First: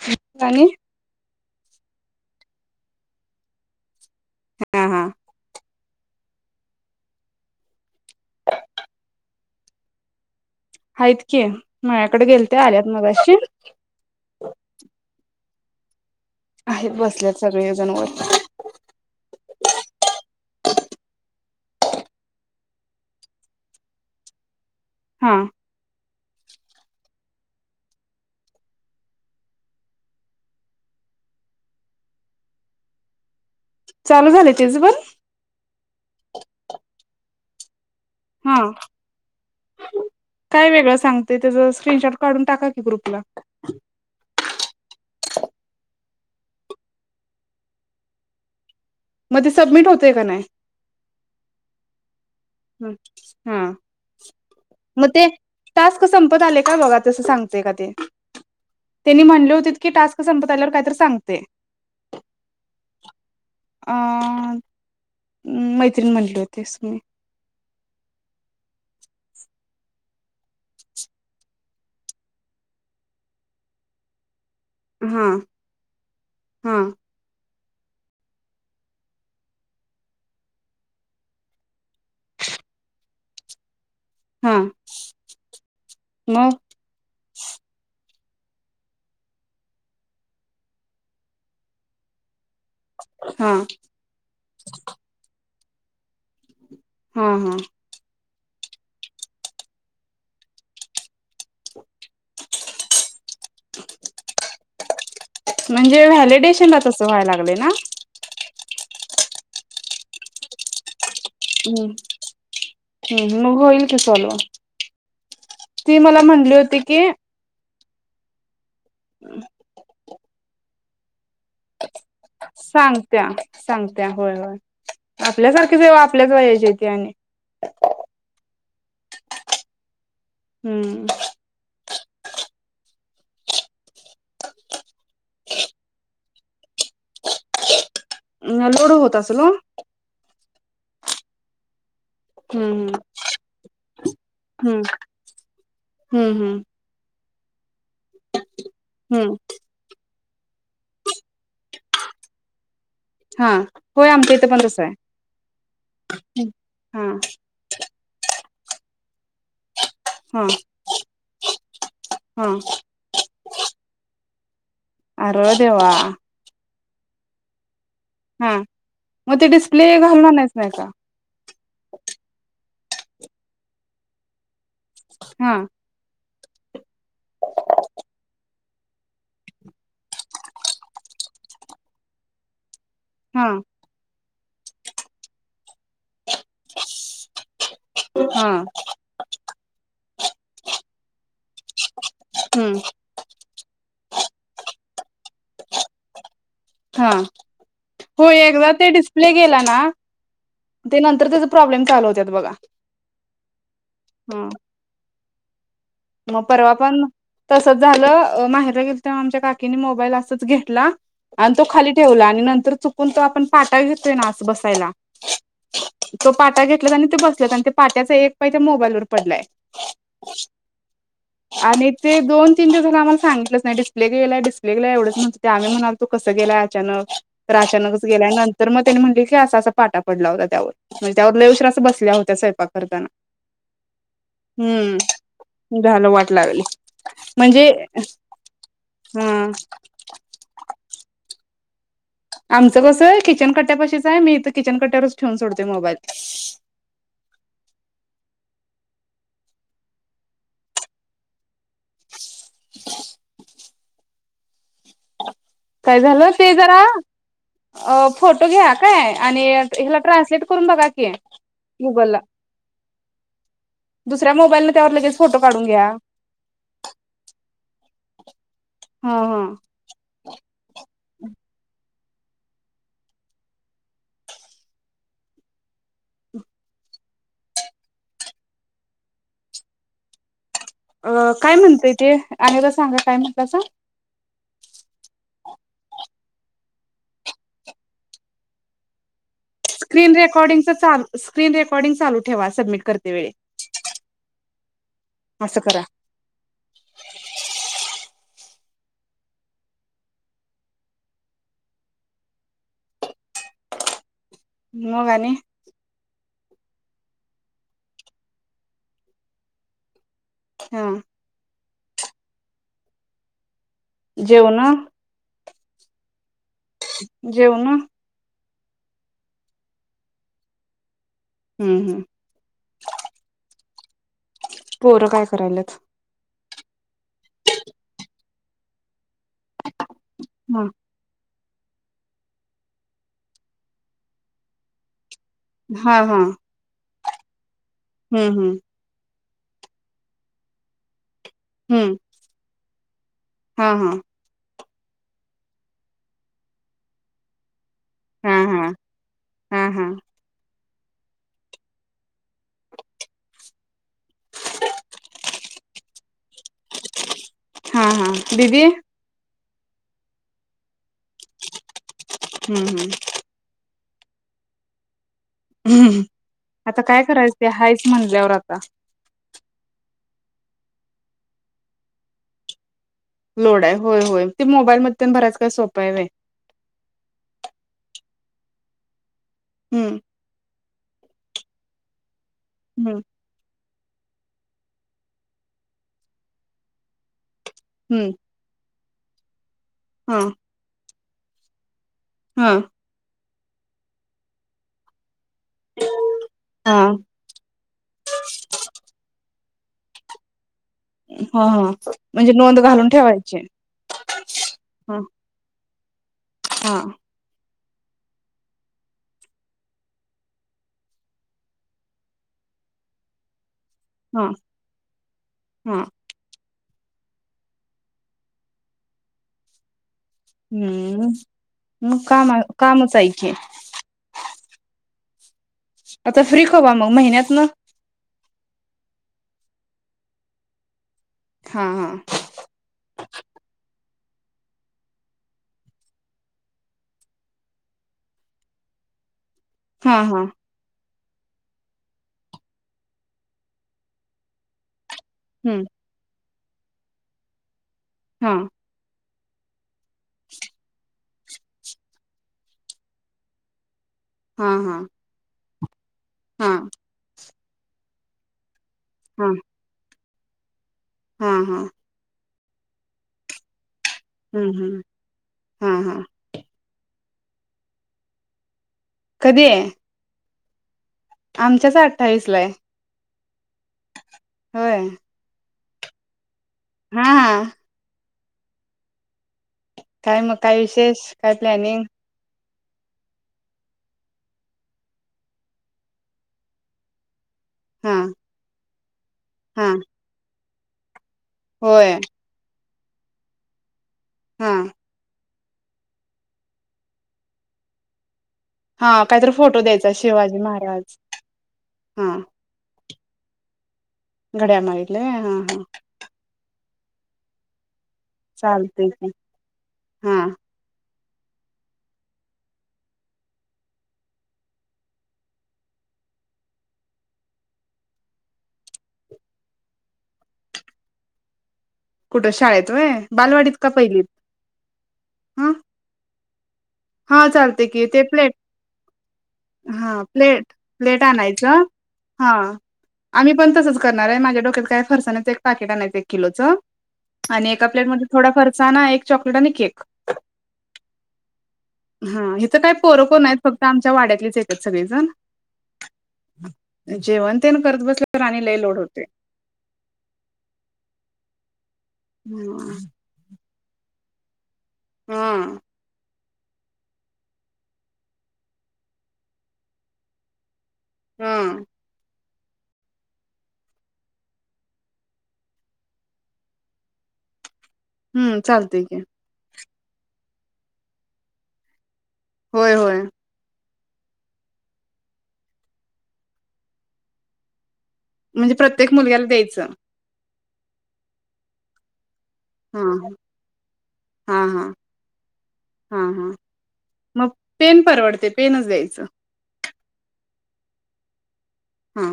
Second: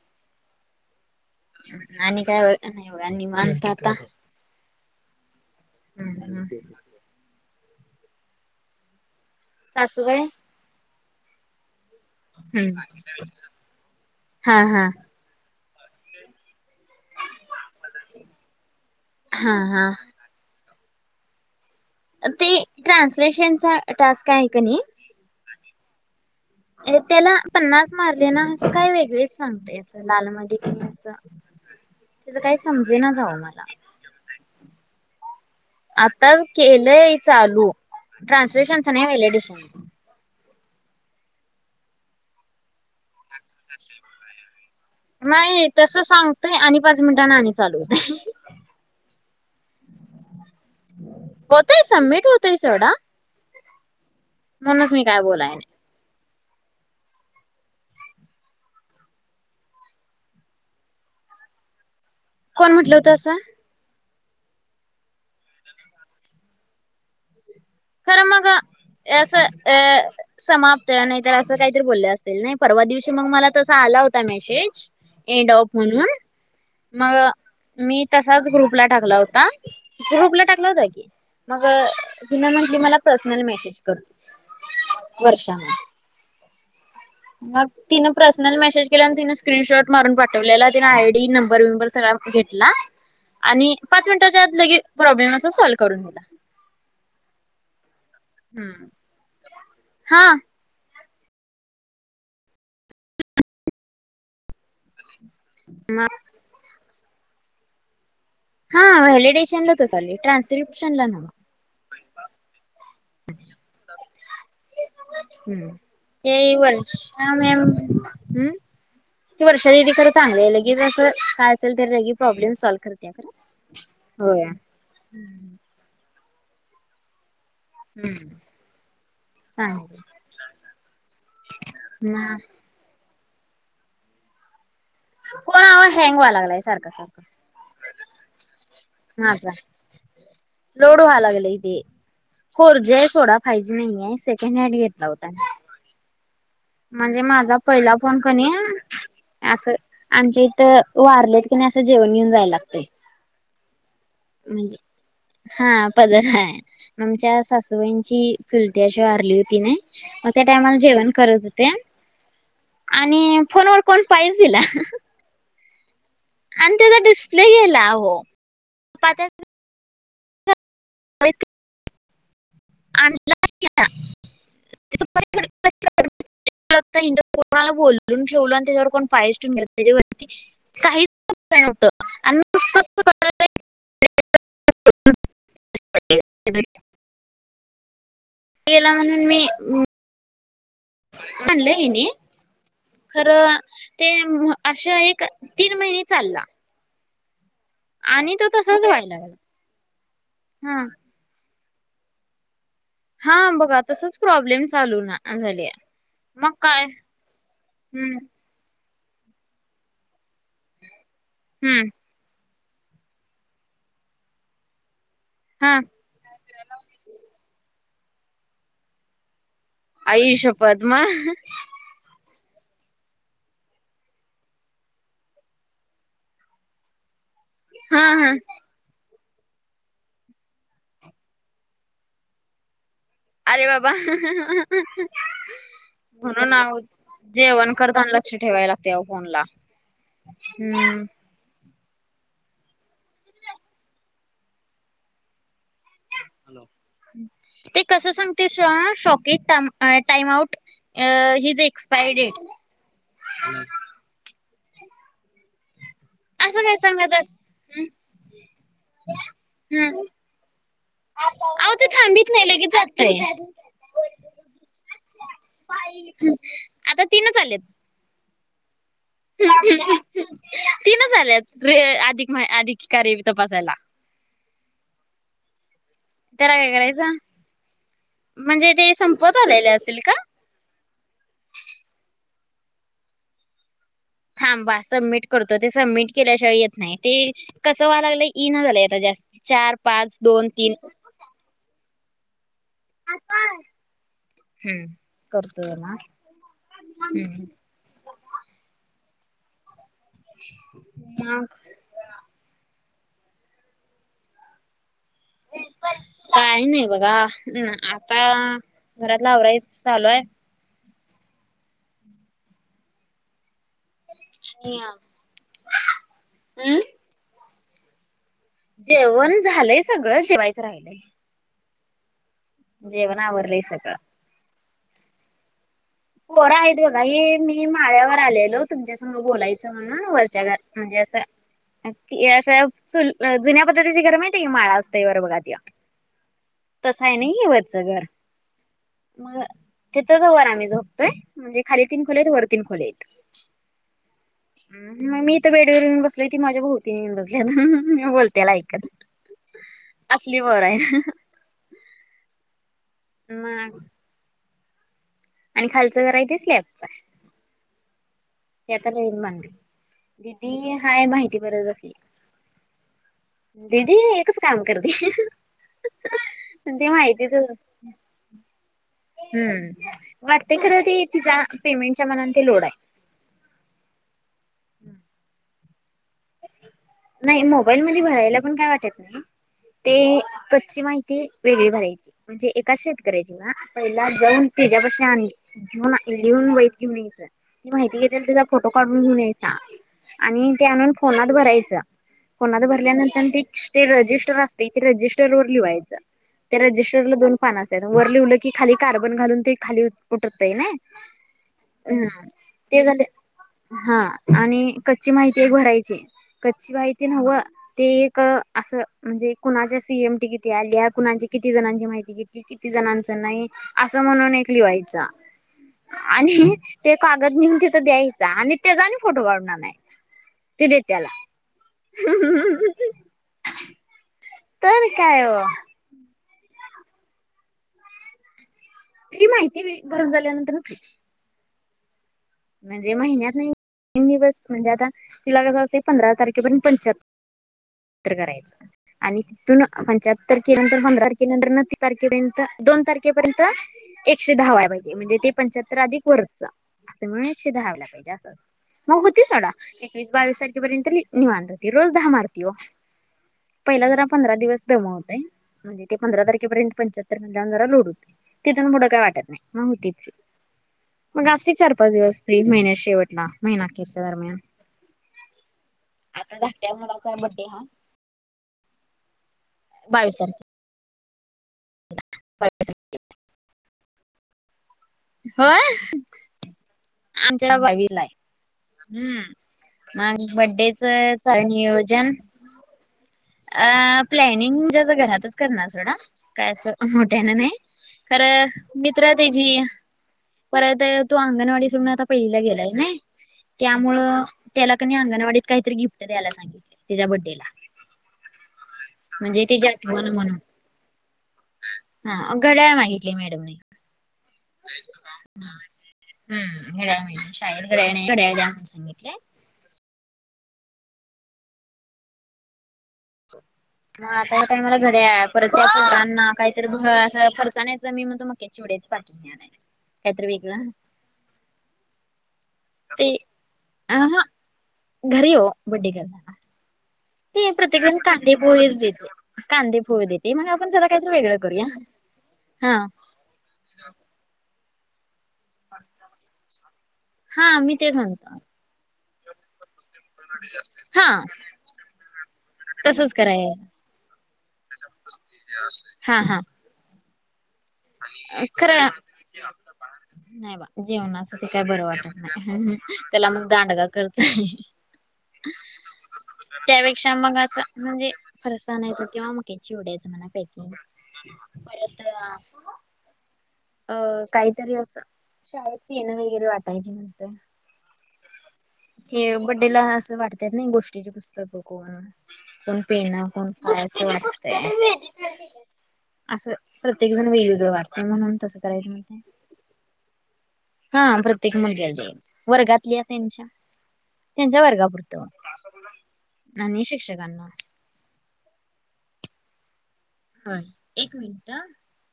[unintelligible] वाणी आणि काय होय नाही होय आणि मागतात का? हा हा. हा हा. सासूबाई हाईत की मायाकड गेलत्या हम्म आल्यात मगाशी. हा हा. आहेत बसल्यात, सगळेजण वर. हा हा ते ट्रान्सलेशनचा, टास्क आहे का नाही. हा त्याला पन्नास मारले ना असं काय वेगळेच सांगते, याचं लाल म कि असं. त्याचं काही समजे, ना जाव मला. चालू झाले तेच बण. आता केलंय चालू, हा ट्रान्सलेशनच नाही वलडशन. काय वेगळं सांगते त्याचचा, स्क्रीनशॉट काढून टाका की ग्रुपला. अ नाही तस सांगतय, आणि पाच मिनिटांना आणि चालू होते. मध्ये ते सबमिट, होतय का नाही. पताय समीट. हम् हम्. म्हणूनच मी काय बोलाय नाही. तास्क संपत आले का बघा, तसं सांगतेय का ते. त्यांनी म्हणले होते की टास्क, संपता आल्यावर कायत सांगते. कोण म्हटलं होतं असं. अ मैत्रीण म्हटले होतेस म. खरं मग असं अ. समाप्त नाही तर असं, काहीतरी बोलले असतील नाही, परवा दिवशी मग मला तसा आला होता मेसेज. हा ए डॉप म्हणून हा मग. मी तसाच ग्रुपला टाकला होता, ग्रुपला टाकला होता, की मग तिन म मी मला पर्सनल, मेसेज हा करते वर्षां. मग म [unintelligible] तिनं पर्सनल मेसेज केला आणि तिनें स्क्रीनशॉट, मारून पाठवलेला तिने, आय डी नंबर विंबर सगळा घेतला. हा आणि पाच मिनिटाच्या आ लगे प्रॉब्लेम, अस सॉल्व करून दिला. हा हा हम्म. हा म्हणजे व्हॅलिडेशनला तसं व्हायला लागले ना. हा व्हॅलिडेशनला तच, चाली ट्रान्स्किपशन ला नाव. हम् हम् नुभईल त चल. ह ते की वर्षमम हम्. शरीकडे चांगलं आहे लगेच असं. काय असेल तर लगी, प्रॉब्लेम सॉल्व सांगत्या करतेरा हो. ेव आपल्याला, वयचीे आणि हम्म हां [unintelligible] हम्म. ना. कोण हवा हँग व्हा, लागलाय सारखं सारखं. अ लोडो होत असल. लोड व्हा लागले इथे हम्म खोरजे आहे सोडा पाहिजे, नाहीय सेकंड हँड हम्म घेतला होता. हम्म हम्. म्हणजे माझा पहिला फोन कणी हम्म आहे असं. आमच्या इथं वारलेत की नाही, असं जेवण घेऊन जायला लागतय. हा. होय आमच्या इथं पण तसं आहे म्हणजे हा पद आहे हा आमच्या. सासूबाईंची चुलती अशी वारली होती ना. म त्या हा टायमाला जेवण करत होते. हा आणि फोनवरर कोण पाैस दिला. अर देेवा. आणि त्याचा डिस्प्ले गला हो. हा मग ते डिस्प्ले घालणार नाहीच नाहीचा. आणि. हा. कोणाला बोलून ठेवल आणि त्याच्यावर कोण पायसून घ त्याच्यावर. साित खपवतं आणि [unintelligible] हा. हा गेला म्हणून मी. आणणलं हेन. हम्म खरं ते असे एक तीन महिने चालला. हा हो आणि तो एकदा तसाच ते व्हायला डिस्प्ले लागला गेला हा. नांत तर त्याचा प्रॉ्मचालू होत बघा. हा बघा तसच हा प्रॉब्लेम चालू ना झाले. मग परवा पण तसच हम्म झालं माहिर गे आमचा काकी असाच मोबाइल घेतला तो हम्म खाली ठेवला आणि [unintelligible] कोण तो आपण पाठा घेतोय ना बसायला. हा. तो पाटा घेतला आणि ते बसलात, आणि ते पाट्याचा एक पहि त्या मोबाईलवरर पडलाय. आय श्यपदमा. आणि ते दोन तीन दिवस आम्हाला सांगितच नाही डिस््ले गेला डिस््ले गेला एवढच म्हण ते आम्ही म्हणार तू कस गेला अचानक तर हा अचानकच गेल्या हा नंतर तर मग त्यानी म्हटले की असा असा पाटा पडला होता त्यावर म्हणजे त्यावर लयुशरा असं बसल्या होत्या स्वयंपा करताना अरे बाबा हम्म झालं वाट म्हणून लागली म्हणजे जेवण करताना लक्ष ठेवायला लागते फोन ला. हा हम्म. आमचं कसं आहे किचन कट्ट्यापाशीच आहे, मी तर किचन कट्याच ठेवून सोडतेो मोबाईल. ते कस सांगते शॉकी टाइम आउट. अ ही ज एक्सपायरी डेट. [inaudible] काय झालं ते असं काय जरा सांगत अस फोटो घ्या काय आणि हिला ट्रान्सलेट करून बघा की अ ते गुगलला थांबत नाही ल की जातय दुसऱ्या मोबाईलने त्यावर लगेच फोटो काढून घ्या आता तीनच आलेत हा हा तीन ल्यात अधिक मा अधिकिके तपासायला [inaudible] तेला काय करायचा? म्हणजे ते संपत आलेले असेल का? अ काय म्हणतय तेे? आणायला सांगू का म तस? थांबा सबमिट करतो. ते सबमिट केल्याशिवाय येत नाही. ते कसं व्हाया लागलय? ते येईना झालंय आता जास्त. चार. स्क्रीन पाच दोन रेकॉर्डिंग तीन चाल स्क्रीन रेकॉर्डिंग चालू ठेवा सबमिट करते वेळी. हम्म. असं करतोय करा ना? हम्. हां. मग आणि? काही नाही बघा आता घरातल आवरायचं चालू आहे. हा. जेवण ह हम्. जेवण? जेवण झालंय सगळं. जेवायचं राहिलय. हम् हम्. जेवण आवरलंय सगळं. पोरं काय करायलेत? पोर आहेत बघा. हे मी माळ्यावर आलेलो तुमच्यासंग बोलायचं म्हणून, वरच्या घर- हा म्हणजे अस असं जुन्या पद्धतीची घरं माहितीए का? माळा असतोय वर बघा त्यो. हा हा. तस आहे नाही हे वरचं घर. हम्म हम्म मग तिथच वर आम्ही झोपतोय. म्हणजे खाली हम्म तीन खोल्या आहेत वर तीन खोल्या आहेत. हा हा. मी इथे बेडवर येऊन बसले होते. ती माझ्या बह- ती येऊन बसली. मी हा बोलतेला हा ऐकत. हा हा असली बर आहे. मग? आणि खालचं घर आहे ते स्लॅब. [unintelligible] हा हा. दिदी- [unintelligible] दिदी हाय माहिती बरोबर बसली. हम्म हम्. दिदी एकच काम करते. हम्म. आता ते काय करायचं? माहितीतच हायच म्हणल्यावर आता. हम्म. वाटतेय खरं ते तिच्या पेमेंटच्या मानान ते लोड आहे. लोड आहे. होय होय. ते मोबाईल [unintelligible] काय सोप हाय व्हय. नाही मोबाईल मधे भरायला पण काय वाटत नाही. हम्म ते- ची माहिती वेगळी भरायची. म्हणजे एका हम्म शेतकऱ्याची ना? पहिला जाऊन त्याच्यापासन आणि घेऊन लिहून वहीत घेऊन यायचं. ती माहिती हम्म घेतेल ति- फोटो काढून घेऊन यायचा हा आणि ते आणून फोनात भरायचा. हा फोनात भरल्यानंतर ते रजिस्टर असतय. ते रजिस्टरवर - लिहायच. त्या हा रजिस्टर मधून- पान असत्यात. वर लिवलं की खाली कार्बन घालून ते खाली उठतय ना? हां. हम्म म्हणजे नोंद ते घालून झाले ठेवायची. हा. आणि हा कच्ची माहिती भरायची. कच्ची हा माहिती नव्ह ते- असं म्हणजे कुणाच्या सी एम टी किती आल्या? कुणाची किती जणांची माहिती घेतली? किती जणांचं नाही असं हा म्हणून एक लिव्हायच. हा आणि ते कागद नेऊन तिथं द्यायच आणि त्याजा आणि फोटो काढून आणायच. ते देत्याला. हम्म मग काम कामच आहे की तर काय ओ. आता फ्री कवा मग महिन्यातन? फ्री माहिती नाही भरून झाल्यानंतरच [unintelligible] हा हा. म्हणजे महिन्यात [unintelligible] तीन दिवस म्हणजे आता, तिला कसं असतय पंधरा तारखेपर्यंत पंच्याहत्तर तर करायचं, आणि तिथून हा हा पंच्याहत्तर [unintelligible] पंधरा तारखेनंतरन तीस तारखेपर्यंत दोन तारखेपर्यंत, एकशे दहा व्हाय पाहिजे म्हणजे ते हम्म पंच्याहत्तर अधिक वरच. अस मिळून एकशे दहा वाहिला पाहिजे अस हा अस, मग होती सोडा, एकवीस बावीस तारखेपर्यंत निवांत होती रोज दहा मारती ओ, पहिला जरा पंधरा हा दिवस हा दमवतय. म्हणजे ते पंधरा हा तारखेपर्यंत पंच्याहत्तर मनल्यावर जरा लोड होतय, तिथून पुढं काय वाटत नाही. हा होती फ्री, मग हा असतय हा चार पाच दिवस फ्री महिन्याच्या शेवटला. महिनाखेरच्या दरम्यान, हम्म हम्म हा हा आता धाकट्या मुलाचा बड्डे हाय. कधी? बावीस तार आमच्यात अठ्ठावीसला आहे, होय. होय, हा हा आमच्यात बावीसलाय. हम्म, काय मग काय बड्डेच विशेष काय [unintelligible] प्लॅनिंग नियोजन अ प्लॅनिंग [unintelligible] घरातच करणार सोडा. काय असं मोठ्यान नाही, हा खर मित्र तेजी, हा परत तो अंगणवाडी सोडून होय आता पहिलीला गेलाय नई. त्यामुळे, हा त्याला कनी अंगणवाडीत काहीतरी गिफ्ट द्यायला सांगितल, त्याच्या बड्डेला. हा काहीतरी म्हणजे फोटो त्याची द्यायचा आठवण म्हणून शिवाजी महाराज, हा. घड्याळ मागितलय मॅडमनी. घड्याळ मागितल हा हां. हम्म घड्याळ [unintelligible] शाळेत घड्याळ नाही घड्या चालतय की, हा. मग आता काय मला घड्याळ परत पोरांना काहीतरी घ अस फरसानाचं मी म्हणतो मक्या चिवडयाचे पाकिट आणायचं, काहीतरी वेगळ. कुठं शाळेत व्हय बालवाडीत का पहिलीत, हा घरी हो हं. बड्डे केलता का? हा चालतय की ते प्लेट, पोहेच देते. कांदे हा पोहे देते मग प्लेट, आपण जरा प्लेट काहीतरी वेगळं आणायचं. करूया हा, आम्ही पण तसंच करणार आहे माझ्या डोक्यात काय फरसानाच एक पाकीट आणायच एक किलोच, आणि हा एका मी तेच प्लेटमध्ये थोडा म्हणतो. फरसाना एक चॉकलेट आणि केक. हा. हा हिथ काय पोरं तसच कोण नायत कराय फक्त आमच्या वाड्यातलीच येतात सगळीजण. जेवण? तेन करत ब खर, नाही बा जेवनाच ते काय बर वाट हम्म त्याला मग दांडगा खर्च हाय. हा. त्यापेक्षा मग असं म्हणजे फरसा नाहीतर किंवा मक्याच्या चिवड्याच म्हणा पकिंग. हा परत अ काहीतरी असं शाळेत पेन वगैरे वाटायचे म्हणत. हम्म चालतंय की. ते बडेला असं वाटत्यात नई गोष्टीची पुस्तकं कोण, होय कोण होय पेन, कोण असं वाटतय असं प्रत्येक जण वेगवेगळं वा ते म्हणून तसं करायचं म ते तेच. हा प्रत्येक मुलग्याला द्यायचं हा वर्गातल्या त्यांच्या, हा त्यांचा हा वर्गापुरतं. हा हा आणि मग शिक्षकांना‌. पेन परवडते पेनच द्यायचं. हो एक मिनिट. हा.